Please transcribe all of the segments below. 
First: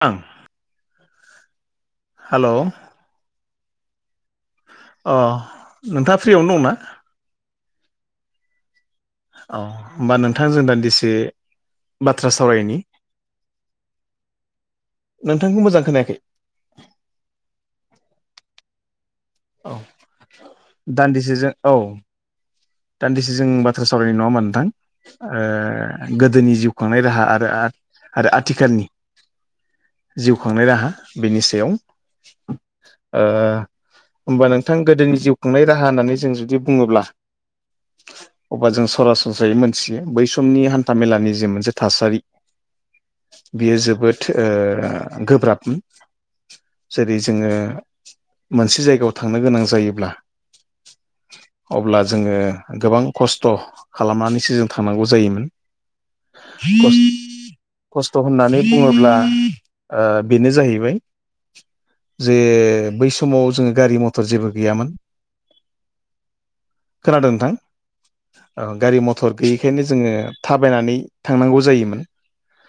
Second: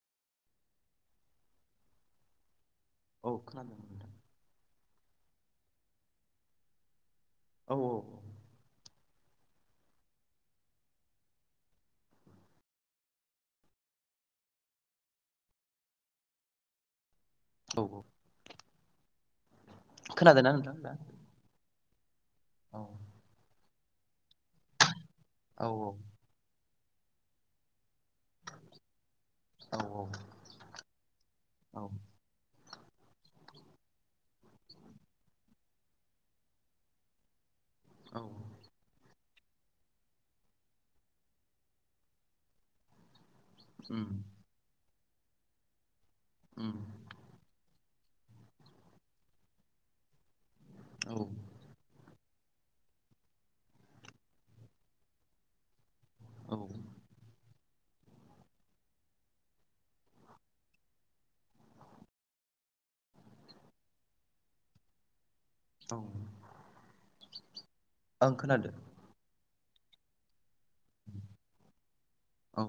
[unintelligible] Hello औ खोनादों नोंथां? अ नोंथाङा फ्रियावनो दं ना? औ औ औ होमबा नोंथां जों दान्दिसे बाथ्रा सावरायनि नोंथांखौ मोजां खोनायाखै। औ औ औ खोनादोंना नोंथां दा दान्दिसे जों औ औ दान्दिसे जों बाथ्रा सावरायनाय नङा ओमबा नोंथां औ ओ गोदोनि जिउ खांनाय राहा आरो आ आरो आथिखालनि औ जिउ खांनाय राहा बेनि सायाव औ ओ होमबा नोंथां गोदोनि जिउ खुंनाय राहा होननानै जों जुदि बुङोब्ला औ अब्ला जों सरासनस्रायै मोनथियो बै समनि हान्था मेलानि जे मोनसे थासारि बियो उम जोबोद ओ गोब्राबमोन। उम जेरै जोङो मोनसे जायगायाव थांनो गोनां जायोब्ला औ अब्ला जोङो गोबां खस्थ खालामनानैसो जों थांनांगौ जायोमोन। औ [unintelligible] खस्थ होननानै बुङोब्ला ओ बेनो जाहैबाय। जे बै समाव जोङो गारि मथर जेबो गैयामोन। खोनादों [unintelligible] आं खोनादों गारि मथर गैयैखायनो जोङो थाबायनानै थांनांगौ जायोमोन। औ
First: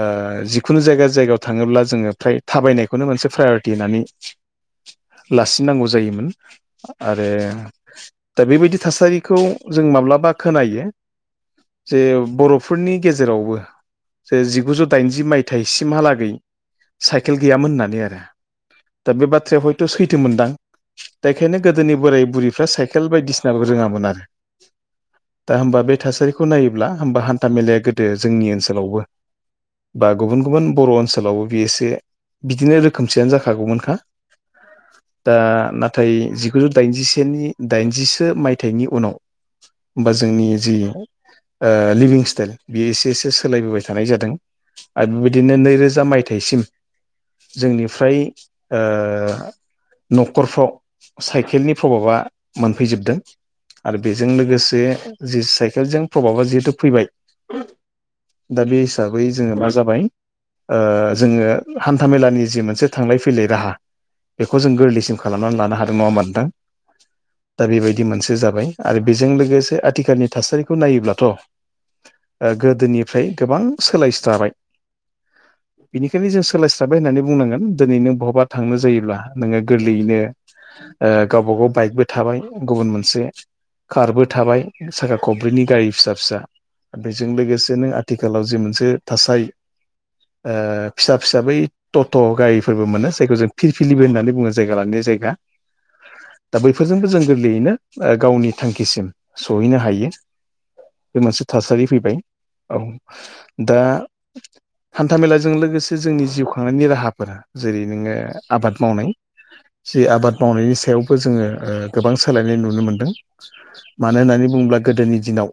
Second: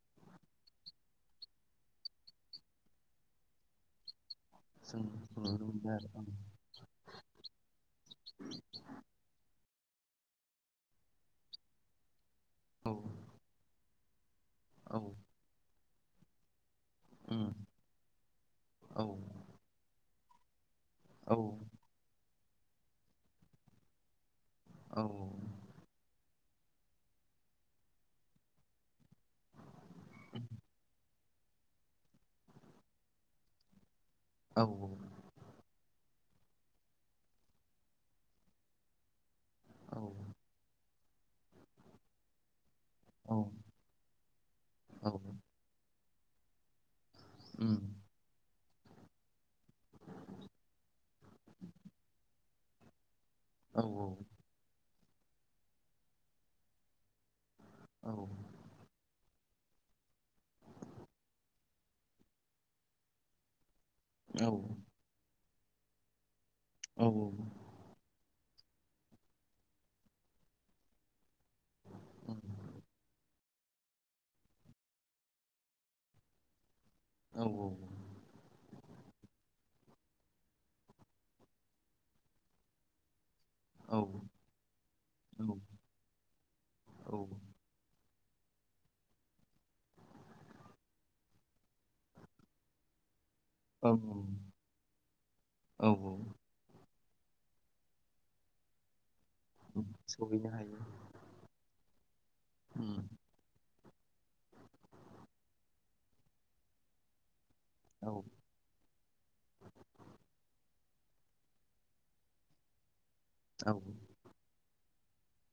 आ जिखुनु जायगा जायगायाव थाङोब्ला जोङो फ्राय थाबायनायखौनो मोनसे प्रायरिटि होननानै जों नुनो लासिननांगौ मोनो आरो जायोमोन आरो दा बेबायदि थासारिखौ जों माब्लाबा खोनायो जे बरफोरनि ओं गेजेरावबो जे जिगुजौ औ उम दाइनजि मायथाइसिम हालागै साइकेल गैयामोन होननानै आरो औ दा बे बाथ्राया हय सैथो मोनदां दा औ एखायनो गोदोनि बोराय बुरैफ्रा साइकेल बायदिसिनाबो रोङामोन आरो औ दा होमबा बे थासारिखौ नायोब्ला होमबा हान्था मेलाया गोदो जोंनि ओनसोलावबो बा गुबुन गुबुन बर' ओनसोलावबो बे एसे बिदिनो रोखोमसेयानो जाखागौमोनखा औ दा नाथाय जिगुजौ दाइनजिसेनि दाइनजिसो मायथाइनि उनाव औ औ बा जोंनि जि ओ लिभिं स्टाइल बेयो एसे जसो सोलायबोबाय थानाय जादों आरो बेबायदिनो नैरोजा मायथाइसिम उम जोंनिफ्राय ओ न'खरफ्राव साइकेलनि प्रभाबा फैजोबदों औ आरो बेजों लोगोसे जि साइकेलजों प्रभाबा जिहेथु फैबाय। औ दा बे हिसाबै जोङो मा जाबाय ओ जोङो हान्थामेलानि जि मोनसे थांलाय फैलाय राहा बेखौ जों गोरलैसिम खालामनानै लानो हादों नङा नोंथां औ औ दा बेबायदि मोनसे जाबाय आरो बेजों लोगोसे आथिखालनि थासारिखौ नायोब्लाथ' ओ गोदोनिफ्राय गोबां सोलायस्राबाय बेनिखायनो जों सोलाय हाबबाय होननानै औ बुंनांगोन दिनै नों बहबा थांनो जायोब्ला नोङो गोरलैयैनो ओ गावबा गाव बाइकबो थाबाय गुबुन मोनसे कारबो थाबाय साखा खब्रैनि गारि फिसा फिसा बेजों लोगोसे नो आथिखालाव जे मोनसे थासारि ओ फिसा फिससा बै टट' गारिफोरबो मोनो जायखौ जों फिरफिलिबो होननानै बुङो जायगा लानाय जायगा औ औ बेफोरजोंबो जों गोरलैयैनो गावनि थांखिसिम सहैनो हायो सहैनो हायो बे मोनसे थासारि फैबाय औ उम दा हान्था मेलाजों लोगोसे जोंनि जिउ खांनायनि राहाफोरा जेरै औ नोङो आबाद मावनाय जि आबाद मावनायनि सायावबो जोङो ओ गोबां सोलायनाय नुनो मोनदों औ मानो होननानै बुङोब्ला गोदोनि दिनाव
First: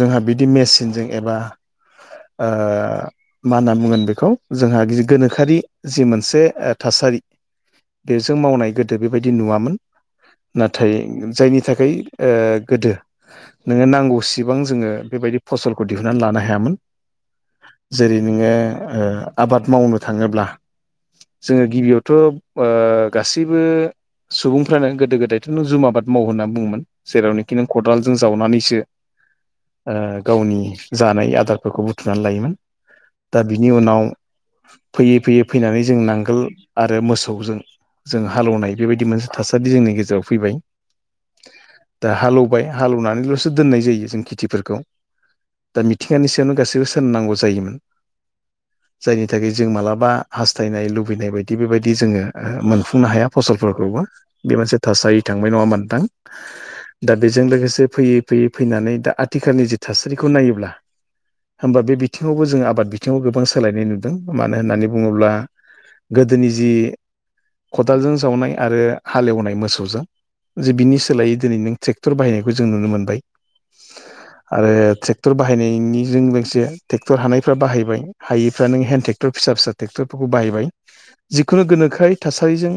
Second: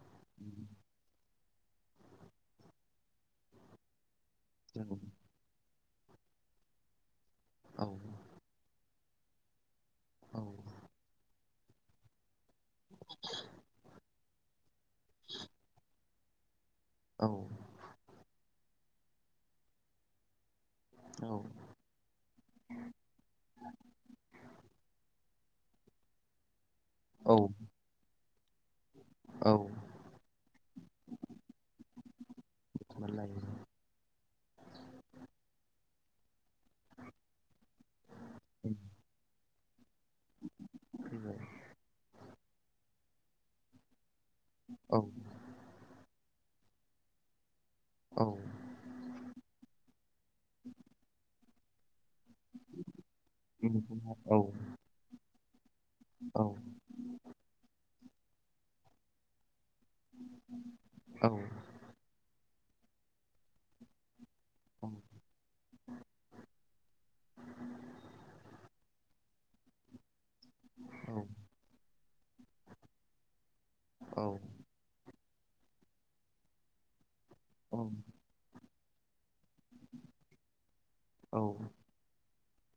जोंहा बिदि मेचनजों एबा ओ मा होनना बुंगोन बेखौ औ जोंहा गोनोखो जि मोनसे ओ थासारि औ बेजों मावनाय गोदो बेबायदि नुवामोन औ नाथाय जायनि थाखाय ओ गोदो नोङो नांगौसिबां जोङो बेबायदि फसलखौ दिहुननानै लानो हायामोन औ जेरै नोङो ओ आबाद मावनो थाङोब्ला औ जोङो गिबियावथ' ओ गासैबो सुबुंफ्रानो गोदो गोदायथ' जुम आबाद मावो होनना बुङोमोन औ जेरावनोखि नों खदालजों जावनानैसो औ ओ गावनि जानाय आदारफोरखौ बुथुमनानै लायोमोन बुथुमनानै लायो दा बि बिनि उनाव फैयै फैयै फैनानै जों नांगोल आरो मोसौजों जों हालौवनाय बेबायदि मोनसे थासारि जोंनि गेजेराव फैबाय फैबाय दा हालेवबाय हालेवनानैल'सो दोननाय जायो जों खेथि फोरखौ औ दा मिथिंगानि सायावनो गासैबो सोलनांगौ जायो औ जायनि थाखाय जों मालाबा हास्थायनाय लुबैनाय बायदि बेबायदि जोङो ओ मोनफुंनो हाया फसलफोरखौबो औ बे मोनसे थासारि थांबाय नङा नोंथां औ दा बेजों लोगोसे फैयै फैयै फैनानै दा आथिखालनि जि थासारिखौ नायोब्ला औ होमबा बे बिथिङावबो जोंङ आबाद बिथिङाव गोबां सोलायनाय नु मानो होननानै बुङोब्ला गोदोनि जि खदालजों सावनाय आरो हालेवनाय मोसौजों जे बिनि सोलायै दिनै नों ट्रेक्टर बाहायनायखौ जों नुनो मोनबाय औ आरो ट्रेक्टर बाहायनायनिजों लोगोसे ट्रेक्टर हानायफ्रा बाहायबाय हायैफ्रा नों हेन्द टेक्टर फिसा फिसा ट्रेक्टरफोरखौ बाहायबाय जिखुनु गोनोखाय थासारिजों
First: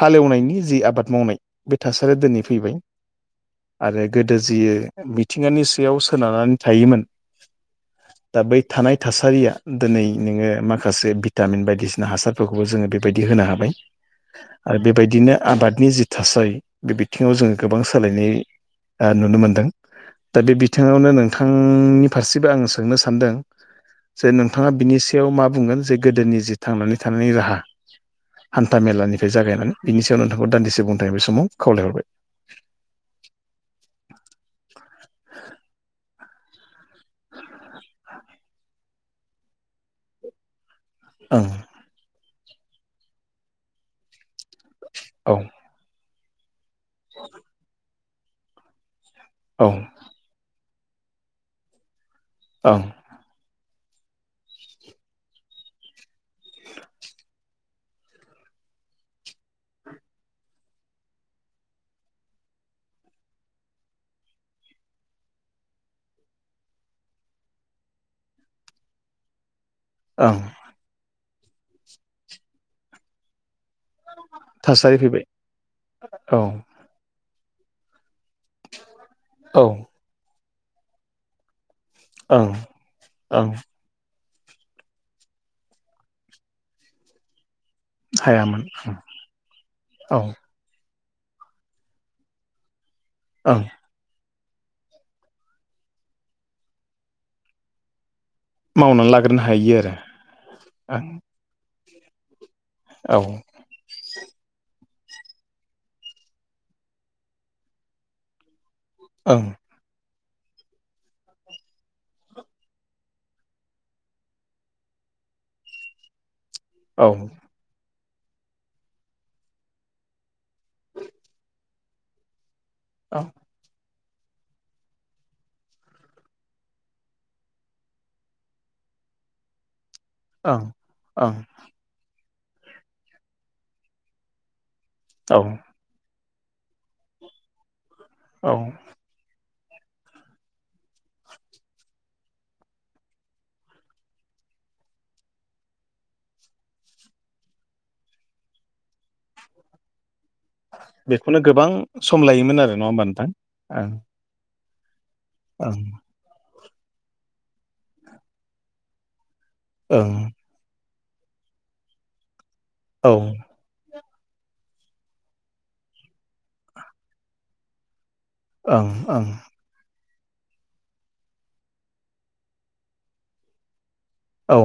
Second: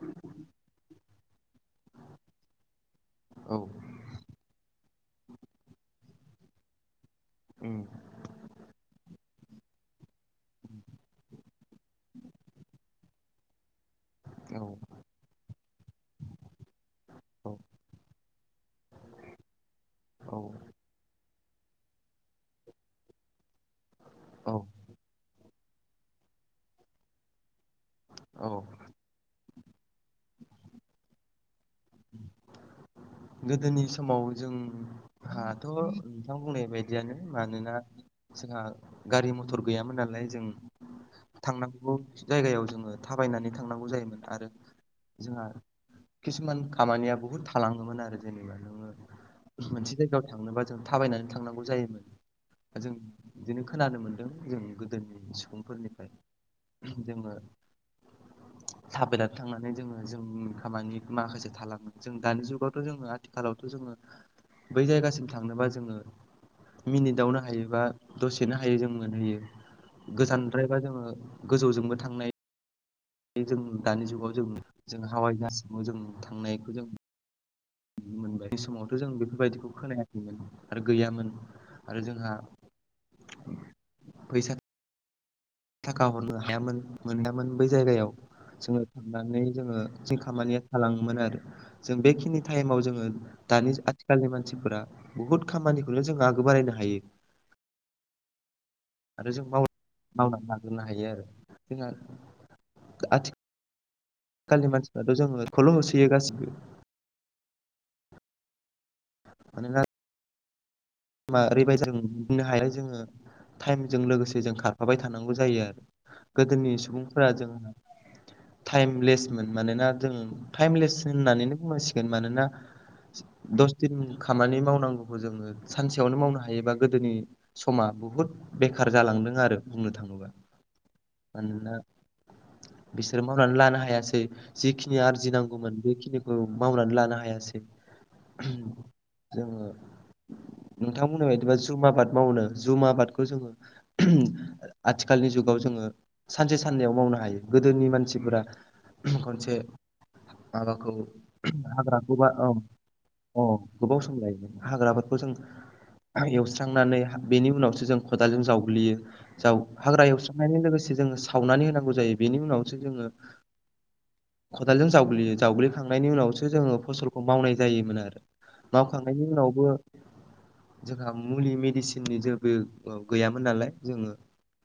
हालेवनायनि जि आबाद मावनाय बे थासारिया दिनै फैबाय आरो गोदो जियो मिथिंगानि सायाव सोनारनानै थायोमोन उ दा बै थानाय थासारि दिनै नोङो माखासे भिटामिन बायदिसिना हासारफोरखौबो जोङो बेबायदि होनो हाबाय आरो बेबायदिनो आबाद नि जि थासारि बे बिथिङाव जोङो गोबां सोलायनाय ओ नुनो मोनदों दा बे बिथिङावनो नोंथांनि फारसेबो आं सोंनो सानदों जे नोंथाङा बिनि सायाव मा बुंगोन जे गोदोनि जिे थांनानै थानायनि राहा हान्था मेलानिफ्राय जागायनानै बिनि सायाव नोंथांखौ दान्दिसे बुंथाय बे समाव खावलायहरबाय गोदोनि समाव जोंहाथ' नोंथां बुंनाय बायदियानो मानोना जोंहा गारि मथर गैयामोन नालाय जों ओं थांनांगौ जायगायाव जोङो थाबायनानै थांनांगौ जायोमोन आरो औ जोंहा खिसुमान खामानिया बुहुद थालाङोमोन आरो जेनेबा नोङो मोनसे जायगायाव थांनोबा जों थाबायनानै थांनांगौ जायोमोन औ ओं जों बिदिनो खोनानो मोनदों जों गोदोनि सुबुंफोरनिफ्राय जोङो थाबदाथ थांनानै जोङो जों खामानि माखासे थाालङो जों दानि जुगाव जोङो आथिखालावथ' जोङो बै जायगासिम थांनोबा जोङो मिनिटावनो हायोबा दसेनो हायो जों मोनहैयो ओं गोजानद्रायबा जोङो गोजौजोंबो थांनाय जों दानि जुगाव जों थासारि जों फैबाय हावाय जासिङाव जों औ थांनायखौ जों मोनबाय समावथ' जों औ बेफोरबायदिखौ खोनायाखैमोन आरो गैयामोन आरो जोंहा ओं ओं फैसा थाखा हरनो हायामोन मोनदामोन बै जायगायाव हायामोन जोङो थांनानै जोङो औ जि खामानिया थाङोमोन आरो जों बेखिनि टाइमाव जोङो ओं दानि आथिखाल आथिखालनि मानसिफोरा बहुद खामानिखौनो जों आगो बारायनो हायो मावनानै आरो लाग्रोनो जों हायो आरो मावनानै लाग्रोनो हायो आरो जोंहा औ खालि मानसिफ्राथ' जोङो खौल' होसोयो गासिबो औ मान मा ओरैबायदि जों गनो हायालाय जोङो टाइमजों लोगोसे जों खारफाबाय थानांगौ जायो आरो गोदोनि ओं सुबुंफोरा जोंहा [inaudible] टाइमलेसमोन मानोना जों टाइमलेस होननानैनो बुंनांसिगोन मानोना औ दस दिन खामानि मावनांगौखौ जोङो सानसेयावनो मावनो हायोबा गोदोनि समा बुहुद बेखार जालांदों आरो बुंनो थाङोब्ला ओं ओं मानोना बिसोर मावनानै लानो हायासै जिखिनि आरजि औ नांगौमोन बेखिनिखौ मावनानै लानो हायासै औ जोङो नोंथांमोननि बायदिबा जुम आबाद मावनो जुम आबादखौ जोङो आथिखालनि जुगाव जोङो सानसे साननैयाव मावनो हायो गोदोनि मानसिफोरा खनसे माबाखौ बेखौनो गोबां सम हाग्राखौबा औ लायोमोन आरो नङा होमबा नोंथां औ गोबाव सम लायोमोन हाग्राफोरखौ जों औ एवस्रांनानै बेनि उनावसो जों खदालाजों जावग्लियो जाव हाग्रा ओं एवस्रांनायनि लोगोसे जोङो सावनानै होनांगौ जायो बेनि उनावसो औ जोङो खदालजों जावग्लियो जावग्लिखांनायनि उनावसो जोङो फसलखौ मावनाय जायोमोन आरो ओं ओं मावखांनायनि उनावबो जोंहा मुलि मेडिसिननि जेबो गैयामोन नालाय जोङो औ।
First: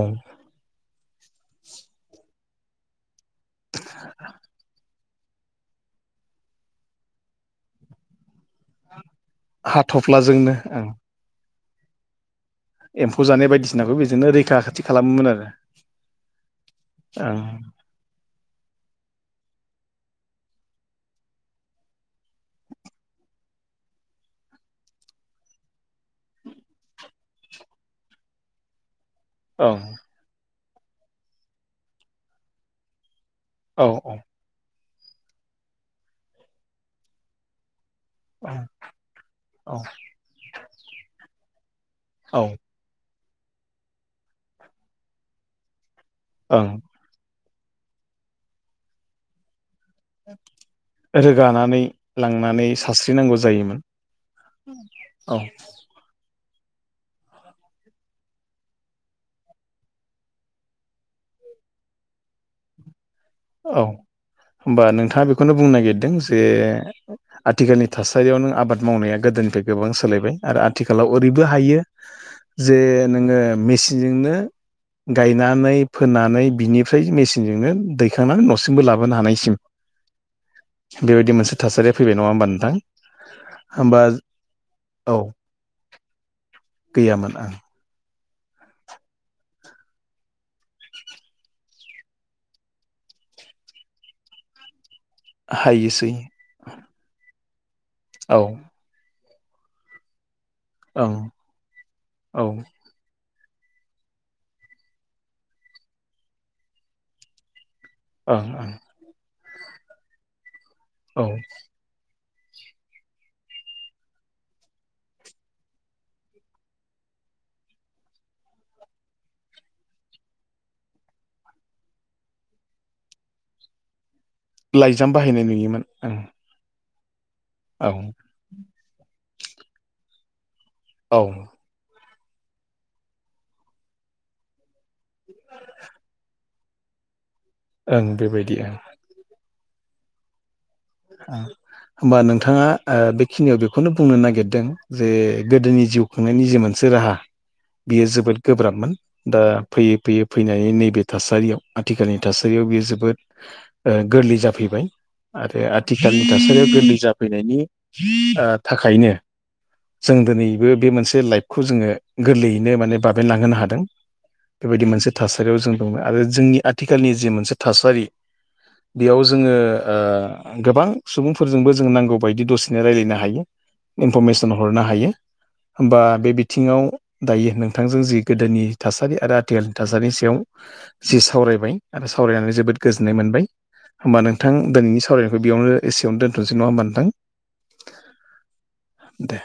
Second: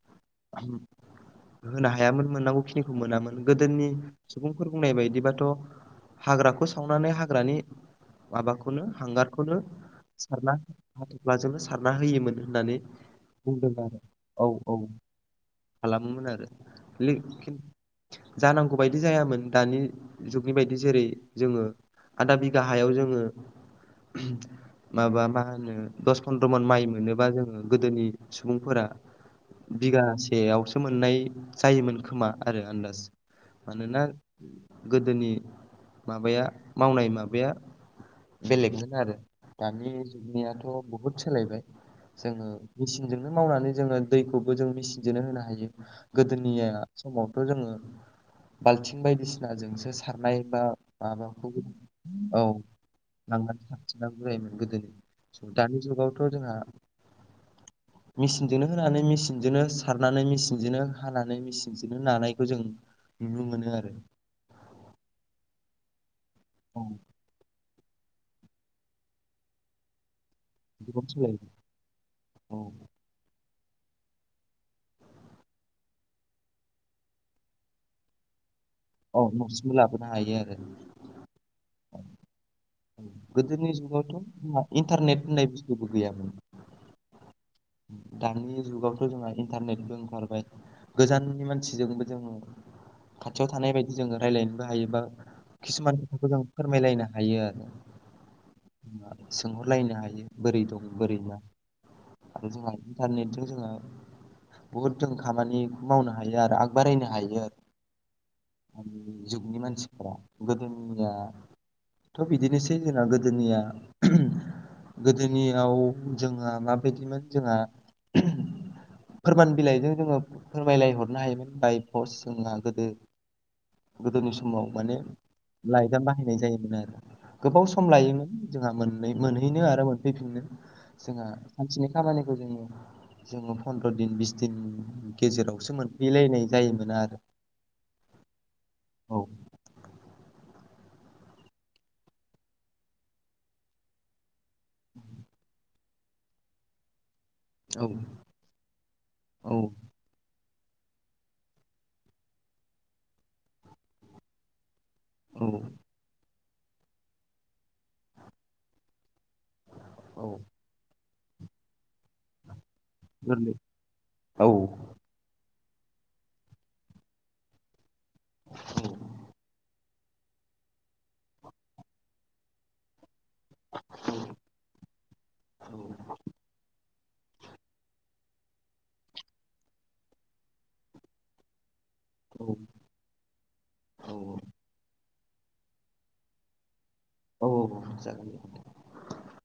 होनो हायामोन मोननांगौखिनिखौ मोनामोन। गोदोनि सुबुंफोर बुंनाय बायदिबाथ' हाग्राखौ सावनानै हाग्रानि माबाखौनो हांगारखौनो सारना हाथ'फ्लाजोंनो ओं हाथ'फ्लाजोंनो सारना होयोमोन होननानै एम्फौ जानाय बुंदों बायदिसिनाखौ आरो बेजोंनो औ रैखा औ खाथि खालामोमोन आरो। खालामोमोन आरोि। जानांगौ बायदि जायामोन दानि जुगनि बायदि जेरै जोङो। आधा बिगा हायाव जोङो। माबा मा होनो दस फन्द्र मन माइ मोनोबा जोङो गोदोनि सुबुंफोरा। ओं बिगासेयावसो मोननाय जायोमोन खोमा आरो आन्दाज ओं मानोना औ गोदोनि माबाया मावनाय माबाया औ बेलेगमोन आरो औ दानि जुगनियाथ' बहुद सोलायबाय औ जोङो मेचिनजोंनो मावनानै जोङो दैखौबो जों मेचिनजोंनो होनो हायो। गोदोनि ओं समावथ' जोङो बालथिं बायदिसिनाजोंसो सारनाय बा माबाखौ रोगानानै औ लांनानै सारस्रिनांगौ लांनानै जायोमोन सार नांगौ जायोमोन गोदोनि औ दानि जुगावथ' जोंहा [inaudible] मेसिनजोंनो होनानै, मेसिनजोंनो सारनानै, मेचिनजोंनो हानानै, मेचिनजोंनो नानायखौ जों नुनो मोनो औ आरो। होमबा नोंथाङा बेखौनो बुंनो नागिरदों जे औ आथिखालनि थासारियाव नों आबाद मावनाया गोदोनिफ्राय गोबां सोलायबाय। आरो गोबां आथिखालाव ओरैबो सोलायबाय हायो औ जे नोङो मेसिन मेचनजोंनो गायनानै फोनानै बिनिफ्राय मेसिनजोंनो दै खांनानै न'सिमबो लाबोनो औ हानायसिम न'सिमबो लाबोनो हायो आरो बेबायदि मोनसे थासारिया फैबाय नङा होमबा नोंथां? गोदोनि होमबा जुगावथ' जोंहा औ। इन्टारनेट होननाय बुस्थुबो गैयामोन गैयामोन आ। दानि जुगावथ' जोंहा इन्टारनेटबो ओंखारबाय। गोजाननि मानसिजोंबो जों खाथियाव थानाय बायदि जों रायज्लायनोबो हायो बा खिसुमान हायोसै खोथाखौ जों फोरमायलायनो हायो आरो। औ। आ सोंहरलायनो हायो बोरै दं ओं बोरै ना औ आरो ओं जोंहा इन्टारनेटजों जोङो बुहुद जों खामानिखौ मावनो हायो आरो आगबारायनो हायो आरो। ओं ओं। जुगनि मानसिफ्रा गोदोनिया औ थ' बिदिनोसै जोंना गोदोनिया गोदोनियाव जोंहा माबायदिमोन जोंहा फोरमान बिलाइजों जोङो फोरमायलाय हरनो हायोमोन बाय पस जोंना गोदो गोदोनि समाव माने लाइजाम बाहायनाय नुयोमोन लाइजामा ओं जायोमोन आरो गोबाव सम औ लायोमोन जोंहा मोन-मोनहैनो आरो मोनफैफिननो। औ जोंहा सानसेनि खामानिखौ जोङो जोङो फन्द्र' दिन बिस दिन गेजेरावसो मोनफैलायनाय जायोमोन आरो। ओं बेबायदि ओं। औ। होमबा नोंथाङा ओ बेखिनियाव बेखौनो बुंनो नागिर दों जे गोदोनि जिउ खुंनायनि जे मोनसे राहा औ बियो जोबोद गोब्राबमोन। दा औ फैयै फैयै फैनानै नैबे थासारियाव आथिखालनि थासारियाव बेयो जोबोद ओ गोरलै जाफैबाय। औ आरोे [inaudible] थासारियाव गोरलै जाफैनायनि ओ थाखायनो जों औ दोनै बो बे मोनसे लाइफखौ जोङो गोरलैयैनो माने गोरलै बाबेनलांहोनो हादों। औ बेबायदि मोनसे थासारियाव जों दङो। आरो जोंनि आथिखालनि जि मोनसे थासारि बेयाव जोङो ओ गोबां सुबुंफोरजोंबो जों नांगौबायायदि दसेनो रायज्लायनो हायो इनफरमेसन हरनो हायो। होमबा बे बिथिङाव दायो नोंथांजों जि गोदोनि थासारि आरो आथिखालनि थासारिनि सायाव जि सावरायबाय आरो औ सावरायनानै जोबोद गोजोननाय मोनबाय। होमबा नोंथां दिनैनि सावरायनायखौ बेयावनो एसेयाव दोनथ'सै नङा होनब नोंथां? औ जागोन दे। दे।